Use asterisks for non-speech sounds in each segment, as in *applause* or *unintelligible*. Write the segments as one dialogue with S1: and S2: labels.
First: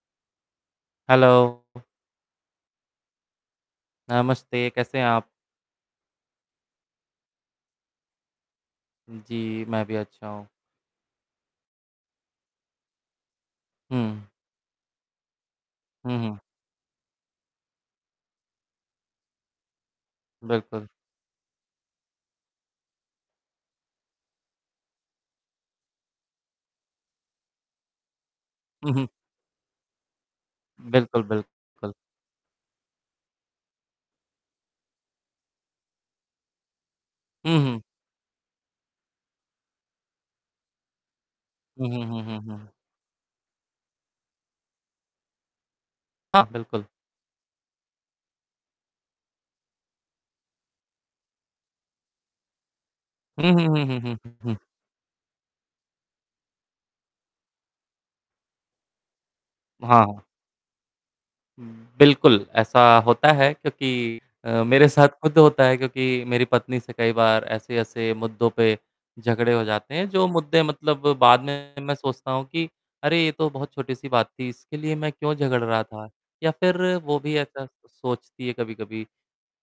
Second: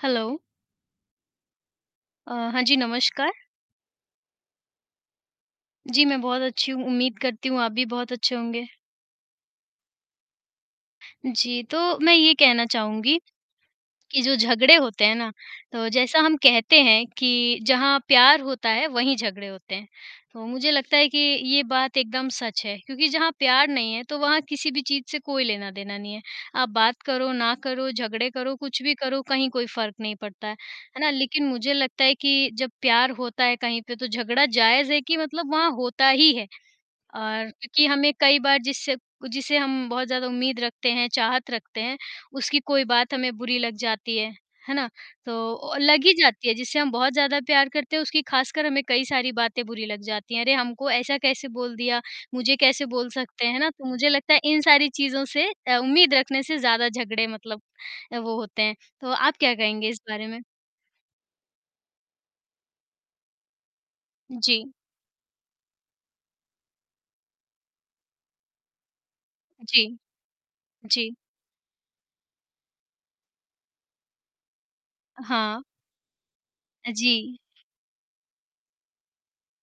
S1: Hello.
S2: Hello!
S1: अ, हाँ जी, नमस्कार।
S2: नमस्ते, कैसे हैं आप?
S1: जी, मैं बहुत अच्छी हूँ, उम्मीद करती हूँ आप भी बहुत अच्छे होंगे।
S2: जी, मैं भी अच्छा हूँ।
S1: जी, तो मैं ये कहना चाहूँगी कि
S2: हुँ।
S1: जो झगड़े होते हैं ना, तो
S2: हुँ,
S1: जैसा हम
S2: हुँ।
S1: कहते हैं कि जहाँ प्यार होता है वहीं झगड़े होते हैं। तो मुझे
S2: बिल्कुल।
S1: लगता है कि ये बात एकदम सच है, क्योंकि जहाँ प्यार नहीं है तो वहाँ किसी भी चीज़ से कोई लेना-देना नहीं है। आप बात करो, ना करो, झगड़े करो, कुछ
S2: हुँ,
S1: भी
S2: हुँ।
S1: करो, कहीं कोई फ़र्क नहीं पड़ता है। है ना?
S2: बिल्कुल,
S1: लेकिन मुझे
S2: बिल्कुल।
S1: लगता है कि जब प्यार होता है कहीं पे तो झगड़ा जायज़ है कि मतलब वहाँ होता ही है। और
S2: हुँ, हुँ।
S1: क्योंकि हमें कई बार जिससे जिसे हम बहुत ज़्यादा उम्मीद रखते हैं, चाहत रखते
S2: हुँ,
S1: हैं,
S2: हुँ, हुँ, हुँ,
S1: उसकी
S2: हुँ।
S1: कोई बात हमें बुरी लग जाती है। है ना? तो लग ही
S2: हाँ,
S1: जाती है, जिससे
S2: बिल्कुल।
S1: हम बहुत ज़्यादा प्यार करते हैं, उसकी ख़ासकर हमें कई सारी बातें बुरी लग जाती हैं। अरे! हमको ऐसा कैसे बोल दिया? मुझे कैसे बोल सकते
S2: हुँ,
S1: हैं
S2: हुँ,
S1: ना?
S2: हुँ,
S1: तो
S2: हुँ,
S1: मुझे
S2: हुँ,
S1: लगता
S2: हुँ,
S1: है
S2: हुँ।
S1: इन सारी चीज़ों से अ, उम्मीद रखने से ज़्यादा झगड़े मतलब अ, वो होते हैं। तो आप क्या कहेंगे
S2: हाँ,
S1: इस
S2: हाँ।
S1: बारे में?
S2: हुँ, बिल्कुल ऐसा होता है, क्योंकि अ,
S1: जी।
S2: मेरे साथ खुद होता है क्योंकि मेरी पत्नी से कई बार ऐसे-ऐसे मुद्दों पे झगड़े हो
S1: जी।
S2: जाते हैं। जो मुद्दे मतलब
S1: जी।
S2: बाद में, मैं सोचता हूँ कि अरे! ये तो बहुत छोटी-सी बात थी इसके लिए मैं क्यों झगड़
S1: हाँ।
S2: रहा था? या फिर
S1: अ,
S2: वो भी
S1: जी।
S2: ऐसा सोचती है, कभी-कभी?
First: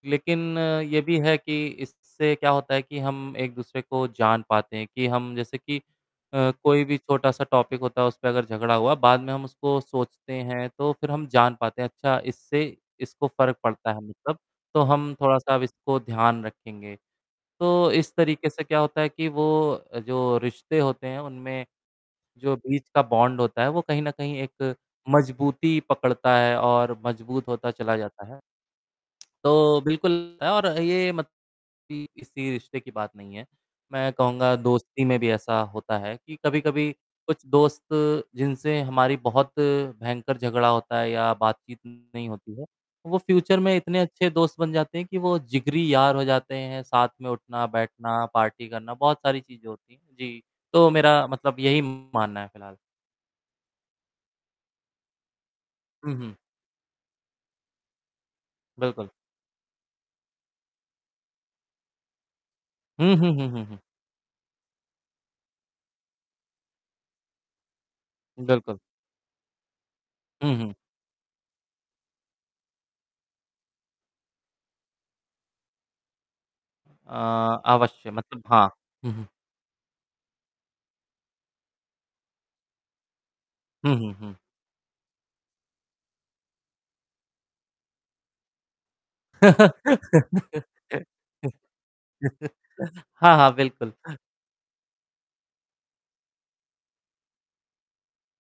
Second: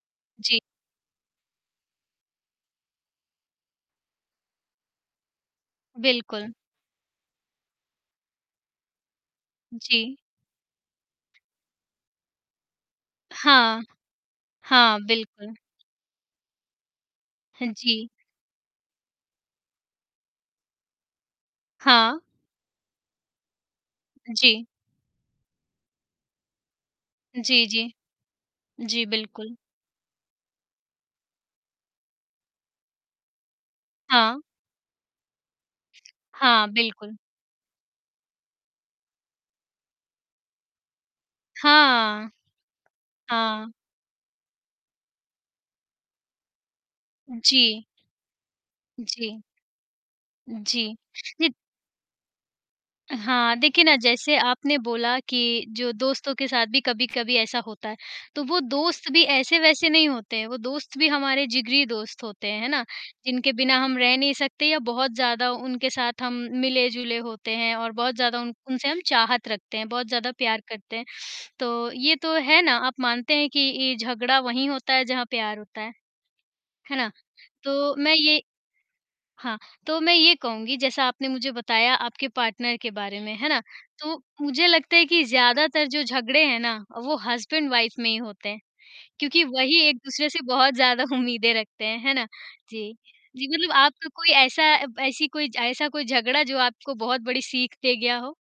S2: लेकिन
S1: जी।
S2: अ, ये भी है कि इससे क्या होता है कि हम एक-दूसरे को जान पाते हैं कि हम जैसे कि
S1: बिल्कुल।
S2: अ, कोई भी छोटा-सा टॉपिक होता है उस पे अगर झगड़ा हुआ, बाद में हम उसको
S1: जी।
S2: सोचते हैं तो फिर हम जान पाते हैं अच्छा इससे इसको फ़र्क
S1: हाँ।
S2: पड़ता है मतलब। तो
S1: हाँ,
S2: हम
S1: बिल्कुल।
S2: थोड़ा-सा इसको ध्यान रखेंगे।
S1: हाँ
S2: तो
S1: जी।
S2: इस तरीके से क्या होता है कि वो जो रिश्ते होते हैं उनमें
S1: हाँ।
S2: जो बीच का बॉन्ड होता है वो कहीं न कहीं
S1: जी।
S2: एक मजबूती पकड़ता है और मजबूत
S1: जी,
S2: होता
S1: जी।
S2: चला जाता है।
S1: जी बिल्कुल।
S2: तो बिल्कुल और ये मत *unintelligible* किसी रिश्ते की बात नहीं है। मैं
S1: हाँ।
S2: कहूँगा दोस्ती में भी ऐसा होता है कि
S1: हाँ,
S2: कभी-कभी
S1: बिल्कुल।
S2: कुछ दोस्त जिनसे हमारी बहुत भयंकर झगड़ा होता है या बातचीत नहीं
S1: हाँ।
S2: होती है। वो फ्यूचर
S1: हाँ।
S2: में इतने अच्छे दोस्त बन जाते हैं कि वो जिगरी यार हो जाते हैं, साथ में
S1: जी।
S2: उठना-बैठना, पार्टी करना, बहुत सारी
S1: जी।
S2: चीज़ें होती हैं। जी। तो
S1: जी।
S2: मेरा
S1: जी।
S2: मतलब यही मानना है फिलहाल।
S1: हाँ, देखिए ना जैसे आपने बोला कि जो
S2: हुँ,
S1: दोस्तों
S2: हुँ।
S1: के साथ भी कभी-कभी ऐसा होता है। तो वो
S2: बिल्कुल।
S1: दोस्त भी ऐसे-वैसे नहीं होते। वो दोस्त भी हमारे जिगरी दोस्त होते हैं, है ना?
S2: हुँ, हुँ, हुँ,
S1: जिनके
S2: हुँ,
S1: बिना
S2: हुँ।
S1: हम रह नहीं सकते या बहुत ज़्यादा उनके साथ हम मिले-जुले होते हैं और बहुत ज़्यादा उन
S2: बिल्कुल।
S1: उनसे हम चाहत रखते हैं, बहुत ज़्यादा
S2: हुँ,
S1: प्यार
S2: हुँ।
S1: करते हैं। तो ये तो है ना, आप मानते हैं कि ये झगड़ा वहीं होता है जहाँ प्यार होता है? है ना?
S2: अ,
S1: तो
S2: अवश्य
S1: मैं ये
S2: मतलब हाँ। हुँ, हुँ।
S1: हाँ, तो मैं ये कहूँगी जैसा आपने मुझे बताया आपके पार्टनर के बारे में, है ना?
S2: हुँ, हुँ,
S1: तो
S2: हुँ।
S1: मुझे लगता है कि ज़्यादातर जो झगड़े हैं ना, वो हस्बैंड-वाइफ में ही होते हैं। क्योंकि वही एक-दूसरे से
S2: *laughs*
S1: बहुत ज़्यादा उम्मीदें रखते हैं, है ना? जी।
S2: हाँ,
S1: जी,
S2: हाँ,
S1: मतलब आपको
S2: बिल्कुल।
S1: कोई ऐसा ब ऐसी कोई ज ऐसा कोई झगड़ा जो आपको बहुत बड़ी सीख दे गया हो?